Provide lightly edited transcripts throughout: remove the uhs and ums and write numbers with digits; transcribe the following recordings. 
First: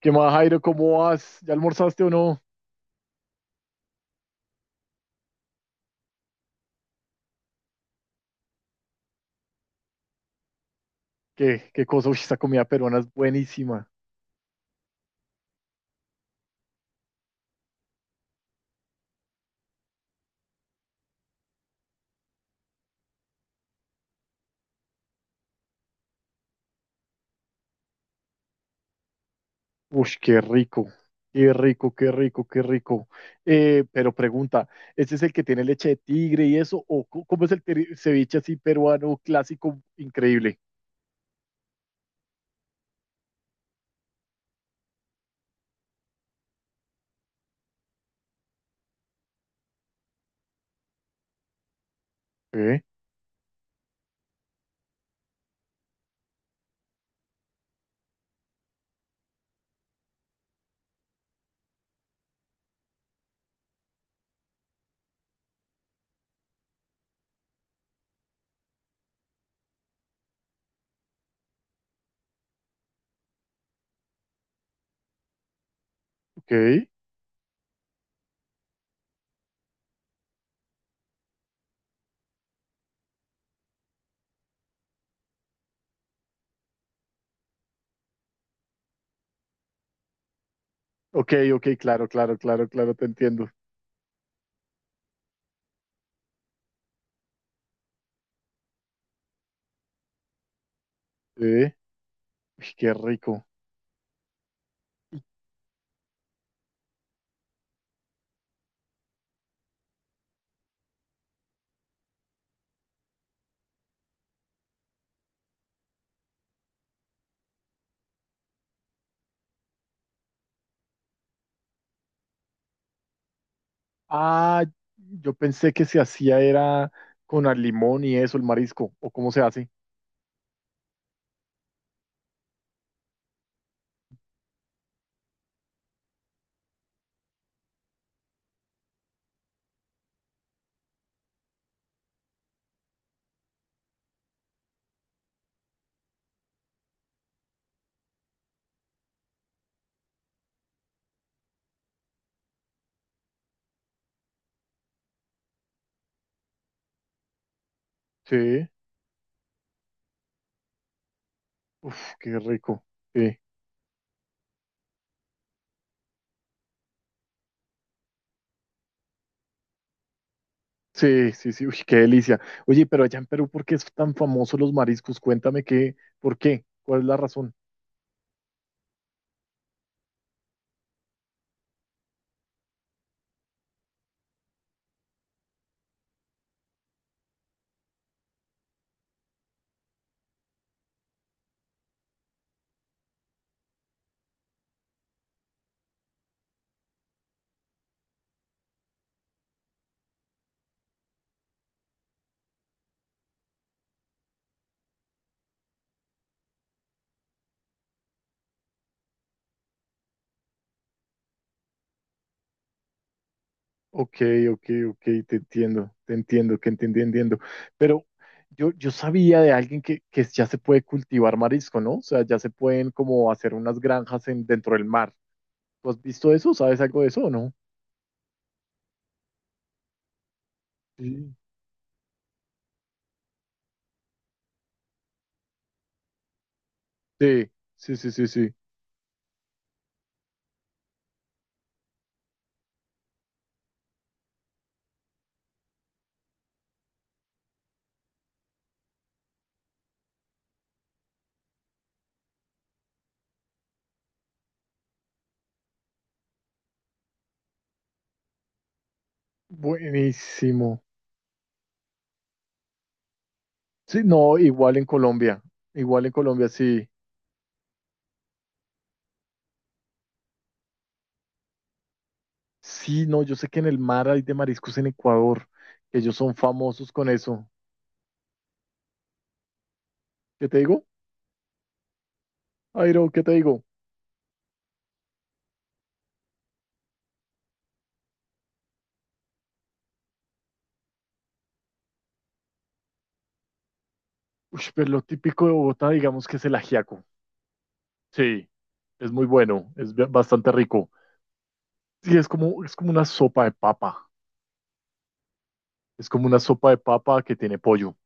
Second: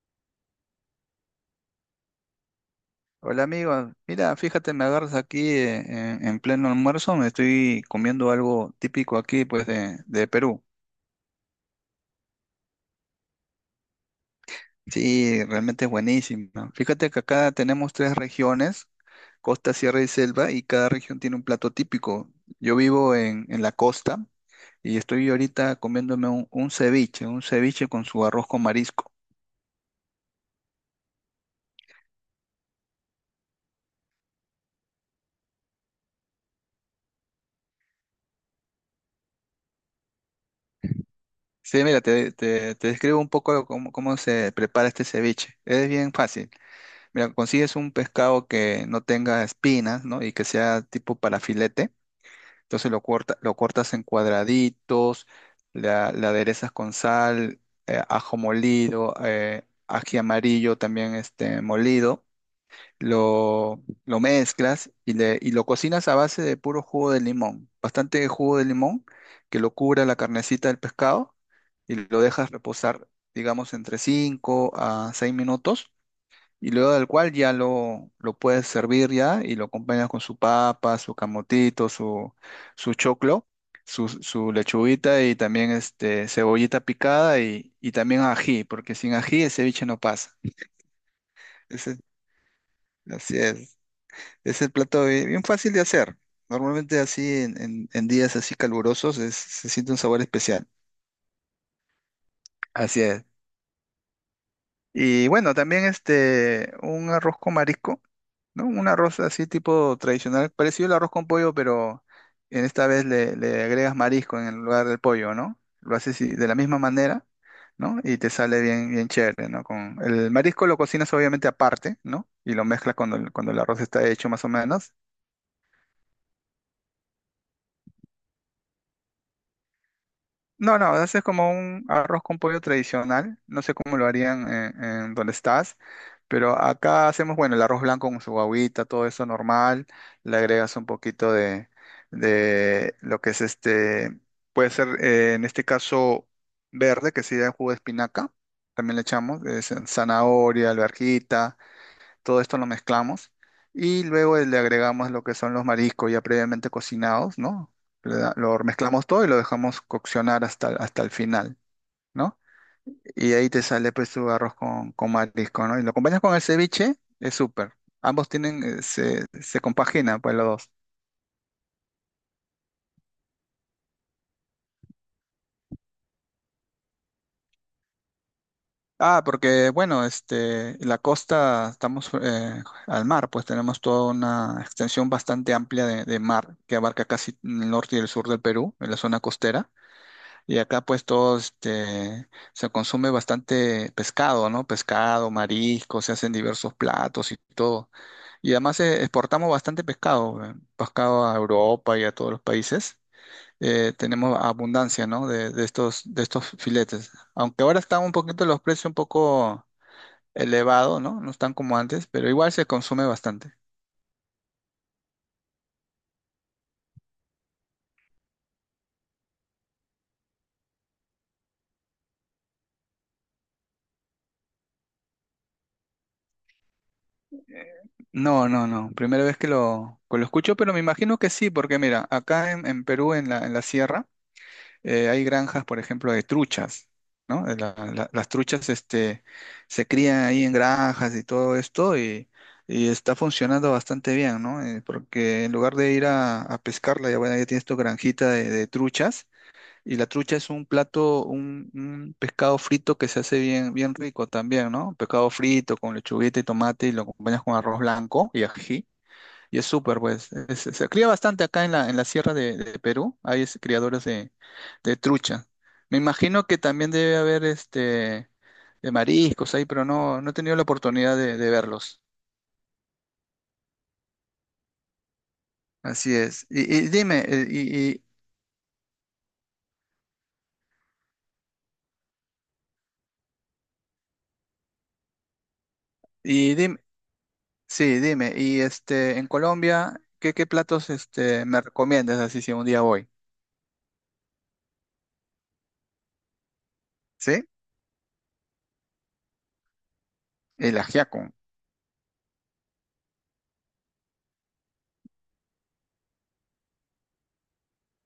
¿Qué más, Jairo? ¿Cómo vas? ¿Ya almorzaste o no? Hola amigo, mira, fíjate, me agarras aquí en pleno almuerzo, me estoy comiendo algo típico aquí pues de Perú. ¿Qué, qué cosa? Uy, esta comida peruana es buenísima. Sí, realmente es buenísimo. Fíjate que acá tenemos tres regiones, costa, sierra y selva, y cada región tiene un plato típico. Yo vivo en la costa y estoy ahorita comiéndome un ceviche, un ceviche con su arroz con marisco. Uy, qué rico. Qué rico, qué rico, qué rico. Pero pregunta, ¿este es el que tiene leche de tigre y eso? ¿O cómo es el ceviche así peruano clásico increíble? Sí, mira, te describo un poco cómo se prepara este ceviche. Es bien fácil. Mira, consigues un pescado que no tenga espinas, ¿no? Y que sea tipo para filete. ¿Eh? Entonces lo cortas en cuadraditos, la aderezas con sal, ajo molido, ají amarillo también este, molido. Lo mezclas y lo cocinas a base de puro jugo de limón. Bastante jugo de limón que lo cubra la carnecita del pescado y lo dejas reposar, digamos, entre 5 a 6 minutos, Ok, y luego del cual ya lo puedes servir ya y lo acompañas con su papa, su camotito, su choclo, su lechuguita y también este, cebollita picada y también ají, porque sin ají el ceviche no pasa. ok, ok, Ese, claro, claro, claro, claro, te así entiendo. es. Es el plato bien fácil de hacer. Normalmente así en días así calurosos se siente un sabor especial. ¿Eh? Uy, qué Así es. rico. Y bueno, también este, un arroz con marisco, ¿no? Un arroz así tipo tradicional, parecido al arroz con pollo, pero en esta vez le agregas marisco en el lugar del pollo, ¿no? Lo haces de la misma manera, ¿no? Y te sale bien, bien chévere, ¿no? Con el marisco lo cocinas obviamente aparte, ¿no? Y lo mezclas cuando el arroz está hecho más o Ah, menos. yo pensé que se hacía era con al limón y eso, el marisco. ¿O cómo se hace? No, no, haces como un arroz con pollo tradicional. No sé cómo lo harían en donde estás, pero acá hacemos, bueno, el arroz blanco con su agüita, todo eso normal. Le agregas un poquito de lo que es este, puede ser en este caso verde, que sería el jugo de espinaca. También le echamos zanahoria, alverjita. Todo esto lo mezclamos y luego le agregamos lo que son los mariscos ya previamente cocinados, ¿no? Lo Sí. mezclamos todo y lo dejamos coccionar hasta el final, Uf, qué ¿no? rico. Y Sí, ahí te sale pues tu arroz con marisco, ¿no? Y lo acompañas con el ceviche, es súper. Ambos tienen, se compagina pues los dos. sí, sí, sí. Uy, qué delicia. Oye, pero allá en Perú, ¿por qué es tan famoso los mariscos? Cuéntame qué, ¿por qué? ¿Cuál es la razón? Ah, porque bueno, este, la costa, estamos al mar, pues tenemos toda una extensión bastante amplia de mar que abarca casi el norte y el sur del Perú, en la zona costera. Y acá pues todo este, se consume bastante pescado, ¿no? Pescado, marisco, se hacen diversos platos y todo. Y además exportamos bastante pescado, pescado a Europa y a todos los países. Tenemos abundancia, ¿no? De estos filetes. Aunque ahora están un poquito los precios un poco elevados, ¿no? No están como antes, pero igual se consume bastante. Ok, ok, ok, te entiendo, que entendí, entiendo. Pero yo sabía de alguien que ya se puede cultivar marisco, ¿no? O sea, ya se pueden como hacer unas granjas en, dentro del mar. ¿Tú has visto eso? ¿Sabes algo de eso o no? No, no, no. Primera vez que lo escucho, pero me imagino que Sí. sí, porque mira, acá en Perú, en la sierra, hay granjas, por ejemplo, de truchas, ¿no? Sí, De la- sí, la- sí, sí, las sí. truchas este, se crían ahí en granjas y todo esto y está funcionando bastante bien, ¿no? Porque en lugar de ir a pescarla, ya, bueno, ya tienes tu granjita de truchas y la trucha es un plato, un pescado frito que se hace bien, bien rico también, ¿no? Pescado frito con lechuguita y tomate y lo acompañas con arroz blanco y ají. Y es súper, pues. Buenísimo. Se cría bastante acá en la sierra de Perú. Hay Sí, criadores de, no, igual en de Colombia. trucha. Me Igual en imagino Colombia, que sí. también debe haber este de mariscos ahí, pero no, no he tenido la oportunidad de verlos. Sí, no, yo sé que en el mar hay de mariscos en Ecuador, que Así ellos son es. Y famosos con dime, eso. y, y, ¿Qué te digo? Airo, ¿qué te digo? y dime, sí, dime, y este, en Colombia, ¿qué, platos este me recomiendas así si un día voy? Uy, pero lo típico de Bogotá, digamos que es el ajiaco. ¿Sí? Sí, es muy bueno, es bastante El rico. ajiaco, Sí, es como una sopa de papa. Es como una sopa de papa que tiene pollo.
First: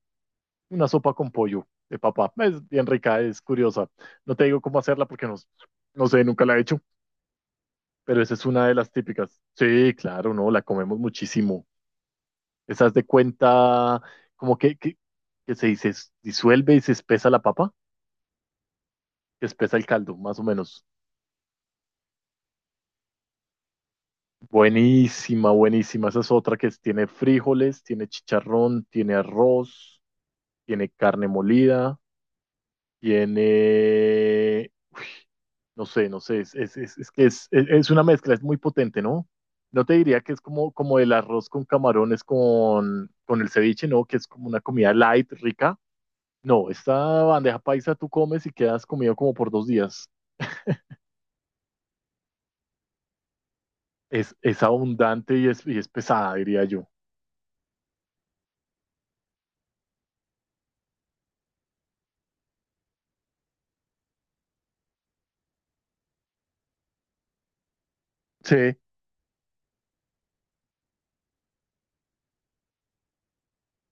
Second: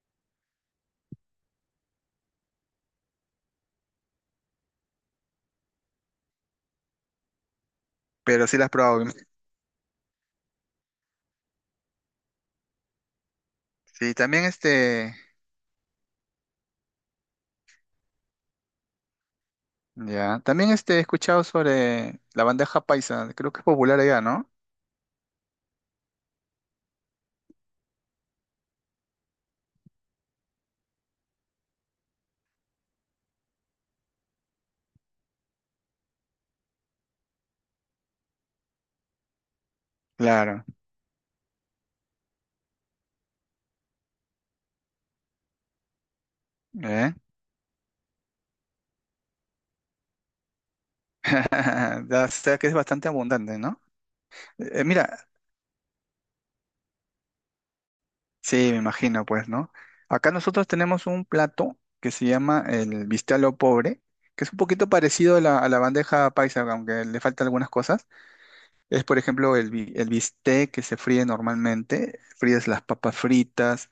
Una sopa con pollo de papa. Es bien rica, es curiosa. No te digo cómo hacerla porque no, no sé, nunca la he hecho, pero esa es pero sí una las de las probado. típicas. Sí, claro, no, la comemos muchísimo. ¿Estás de cuenta Sí, también como este. que se dice, disuelve y se espesa la papa? Que espesa el caldo, más Ya, o también menos. este, he escuchado sobre la bandeja paisa, creo que es popular allá, ¿no? Buenísima, buenísima. Esa es otra que tiene frijoles, tiene chicharrón, tiene arroz, tiene carne molida, tiene... No sé, no sé, es una mezcla, es muy potente, ¿no? No te diría que es Claro, como, como el arroz con camarones con el ceviche, ¿no? Que es como una comida light, rica. No, ¿eh? esta bandeja paisa tú comes y quedas comido como por 2 días. Ya, o sea que es bastante abundante, ¿no? Es Mira, abundante y es pesada, diría yo. sí, me imagino, pues, ¿no? Acá nosotros tenemos un plato que se llama el bistec a lo pobre, que es un poquito parecido a la bandeja paisa, aunque le faltan algunas cosas. Sí, Es, por ejemplo, el bistec que se fríe normalmente, fríes las papas fritas.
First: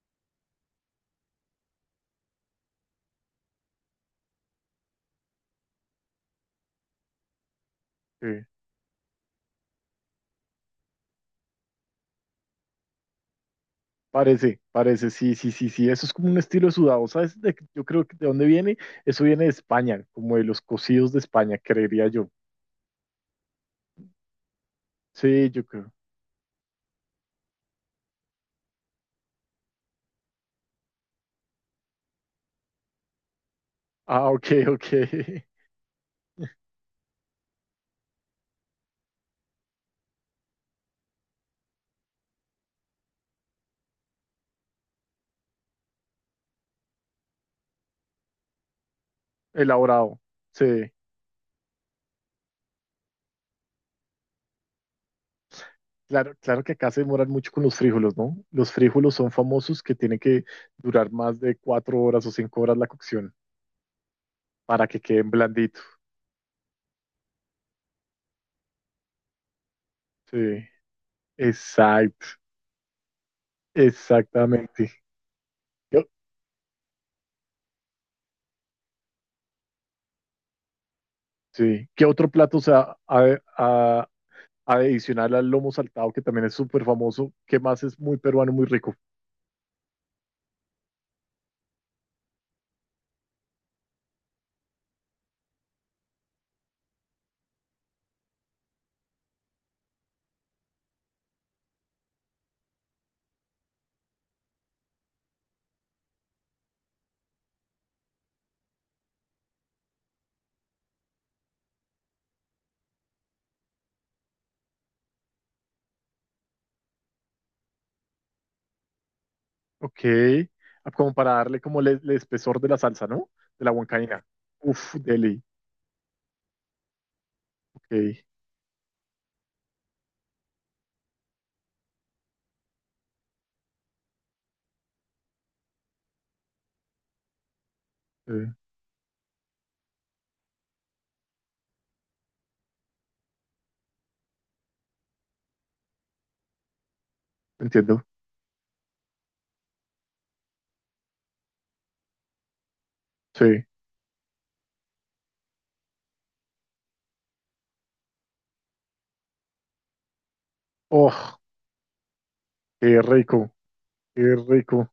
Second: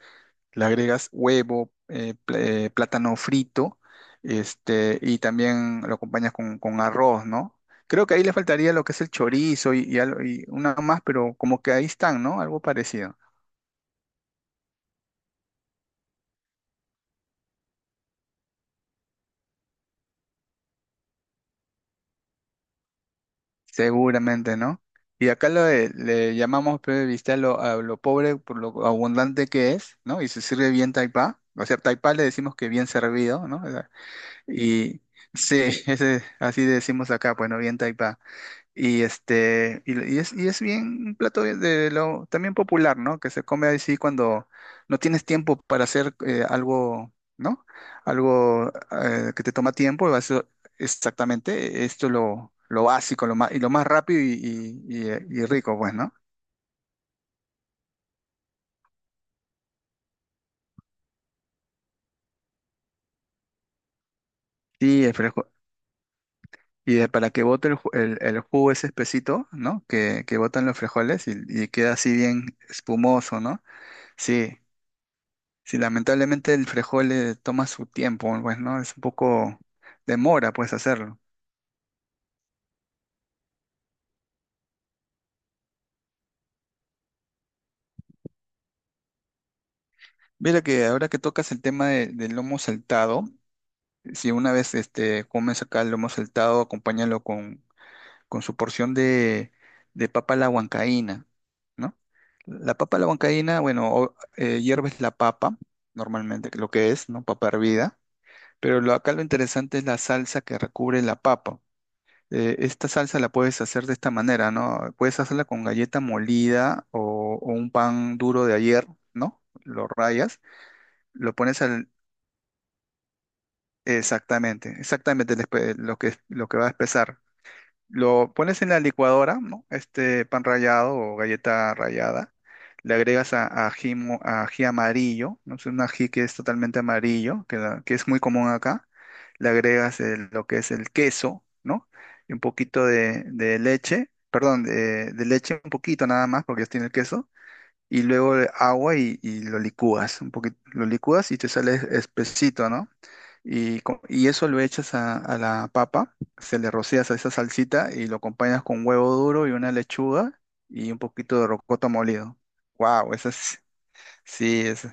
Le agregas huevo, plátano frito, este, y también lo acompañas con arroz, ¿no? Creo que ahí le sí. faltaría lo que es el chorizo y una más, pero como que ahí están, ¿no? Algo parecido, Parece, parece, sí, sí, sí, sí. Eso es como un estilo sudado, ¿sabes? De- yo creo que de dónde viene. Eso viene de España, como de los cocidos de España, creería yo. seguramente, ¿no? Y acá Sí, lo yo de- creo. le llamamos, pues, viste, a lo pobre por lo abundante que es, ¿no? Y se sirve bien taipá. O sea, taipá le decimos que bien servido, ¿no? O sea. Ah, ok, ok. Y sí, ese, así decimos acá, pues no bien taipá. Y este, y es bien un plato de lo también popular, ¿no? Que se come así cuando no tienes tiempo para hacer algo, ¿no? Algo que te toma tiempo, Elaborado. Ser Sí. exactamente, esto es lo básico, lo más, y lo más rápido y rico, pues, ¿no? Claro, claro que acá se demoran mucho con los frijoles, ¿no? Los frijoles son famosos que tienen que durar más de 4 horas o 5 horas la cocción para que Y, el queden frejo- blanditos. y para que bote el jugo ese espesito, ¿no? Que botan Sí, los frijoles y queda así exacto, bien espumoso, ¿no? Sí, exactamente. sí, Yo- lamentablemente el frejol le toma su tiempo, pues, ¿no? Es un poco demora, pues, hacerlo. sí. ¿Qué otro plato, o sea, adicional al lomo saltado, que también es súper famoso, que más es muy peruano, muy rico? Mira que ahora que tocas el tema del lomo saltado, si una vez este, comes acá el lomo saltado, acompáñalo con su porción de papa a la huancaína, ¿no? La papa a la huancaína, bueno, hierves la papa, normalmente, que lo que es, ¿no? Papa hervida, pero acá lo interesante es la salsa que recubre la papa. Esta salsa la puedes hacer de esta manera, ¿no? Puedes hacerla con galleta molida o un pan duro de ayer, ¿no? Lo Ok, rayas, ah, como para lo darle pones como al. el espesor de la salsa, ¿no? De la huancaína. Exactamente, Uf, exactamente el deli, espe- lo que va a espesar. ok, Lo pones en la licuadora, ¿no? Este pan rallado o galleta rallada. Le agregas ají amarillo, ¿no? Es un ají que es totalmente amarillo, que es muy común acá. Le agregas lo que es el queso, ¿no? Y un poquito de leche, perdón, de leche, un poquito nada más, porque ya tiene el queso y entiendo, luego el agua y lo licúas, un poquito, lo licúas y te sale espesito, ¿no? sí. Y eso lo echas a la papa, se le rocías a esa salsita y lo acompañas con huevo duro y una lechuga y un Oh, poquito de rocoto molido. qué ¡Wow! Eso rico, es, qué sí, es rico.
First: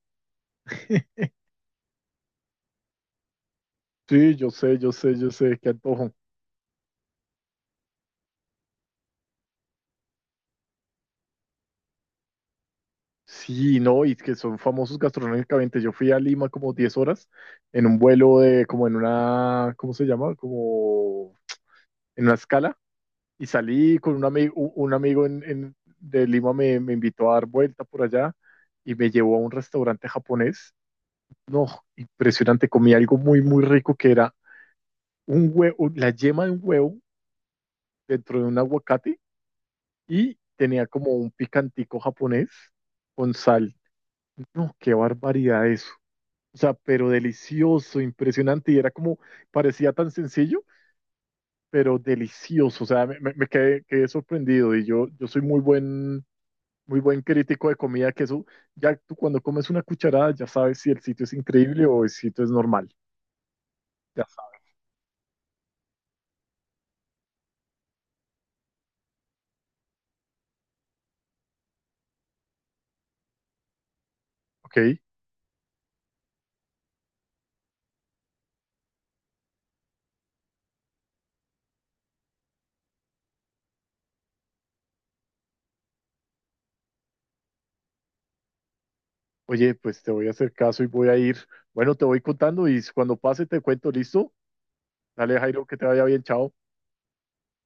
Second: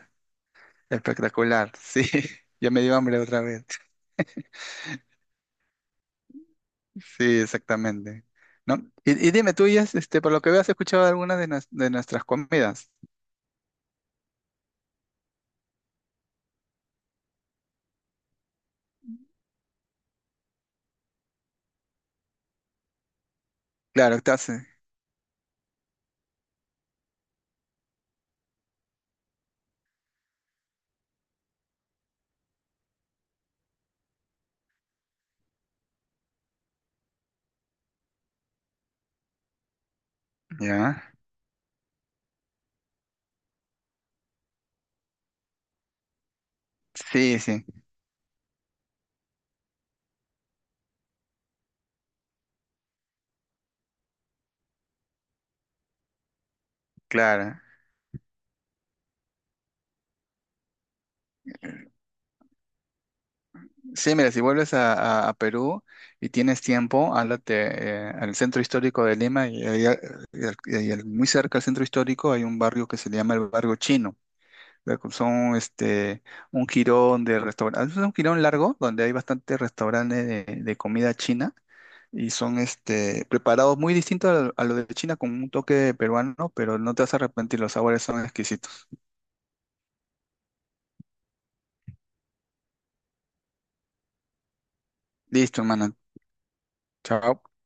espectacular. Sí, ya me dio hambre otra vez. Sí, yo sé, yo sé, yo sé, qué antojo. Sí, exactamente. ¿No? Y dime, tú ya, este, por lo que veo, has escuchado alguna de nuestras comidas. Sí, no, y que son famosos gastronómicamente. Yo fui a Lima como 10 horas en un vuelo de, como en una, ¿cómo se llama? Como en una escala. Y salí con Claro, estás. Un amigo en, de Lima me, me invitó a dar vuelta por allá y me llevó a un restaurante japonés. No, impresionante. Comí algo muy, muy rico que era un huevo, la yema de un huevo dentro de un aguacate y tenía ¿Ya? como un picantico japonés con sal. No, qué barbaridad eso. O sea, pero Sí, sí, delicioso, impresionante. Y era como, parecía tan sencillo, pero delicioso. O sea, me quedé, quedé sorprendido. Yo soy muy buen claro. crítico de comida, que eso, ya tú cuando comes una cucharada, ya sabes si el sitio es increíble o el sitio es normal. Sí, Ya mira, si sabes. vuelves a Perú y tienes tiempo, háblate al centro histórico de Lima y, ahí a- y al- muy cerca al centro histórico hay un barrio que se llama el barrio chino. Ok. Son este, un jirón de restaurantes, es un jirón largo donde hay bastantes restaurantes de comida china y son este, preparados muy distintos a lo de China con un toque peruano, pero no te vas a arrepentir, los sabores son exquisitos. Oye, pues te voy a hacer caso y voy a ir. Bueno, te voy contando y cuando pase te cuento, ¿listo? Dale, Listo, Jairo, que te hermano. vaya bien, chao. Chao.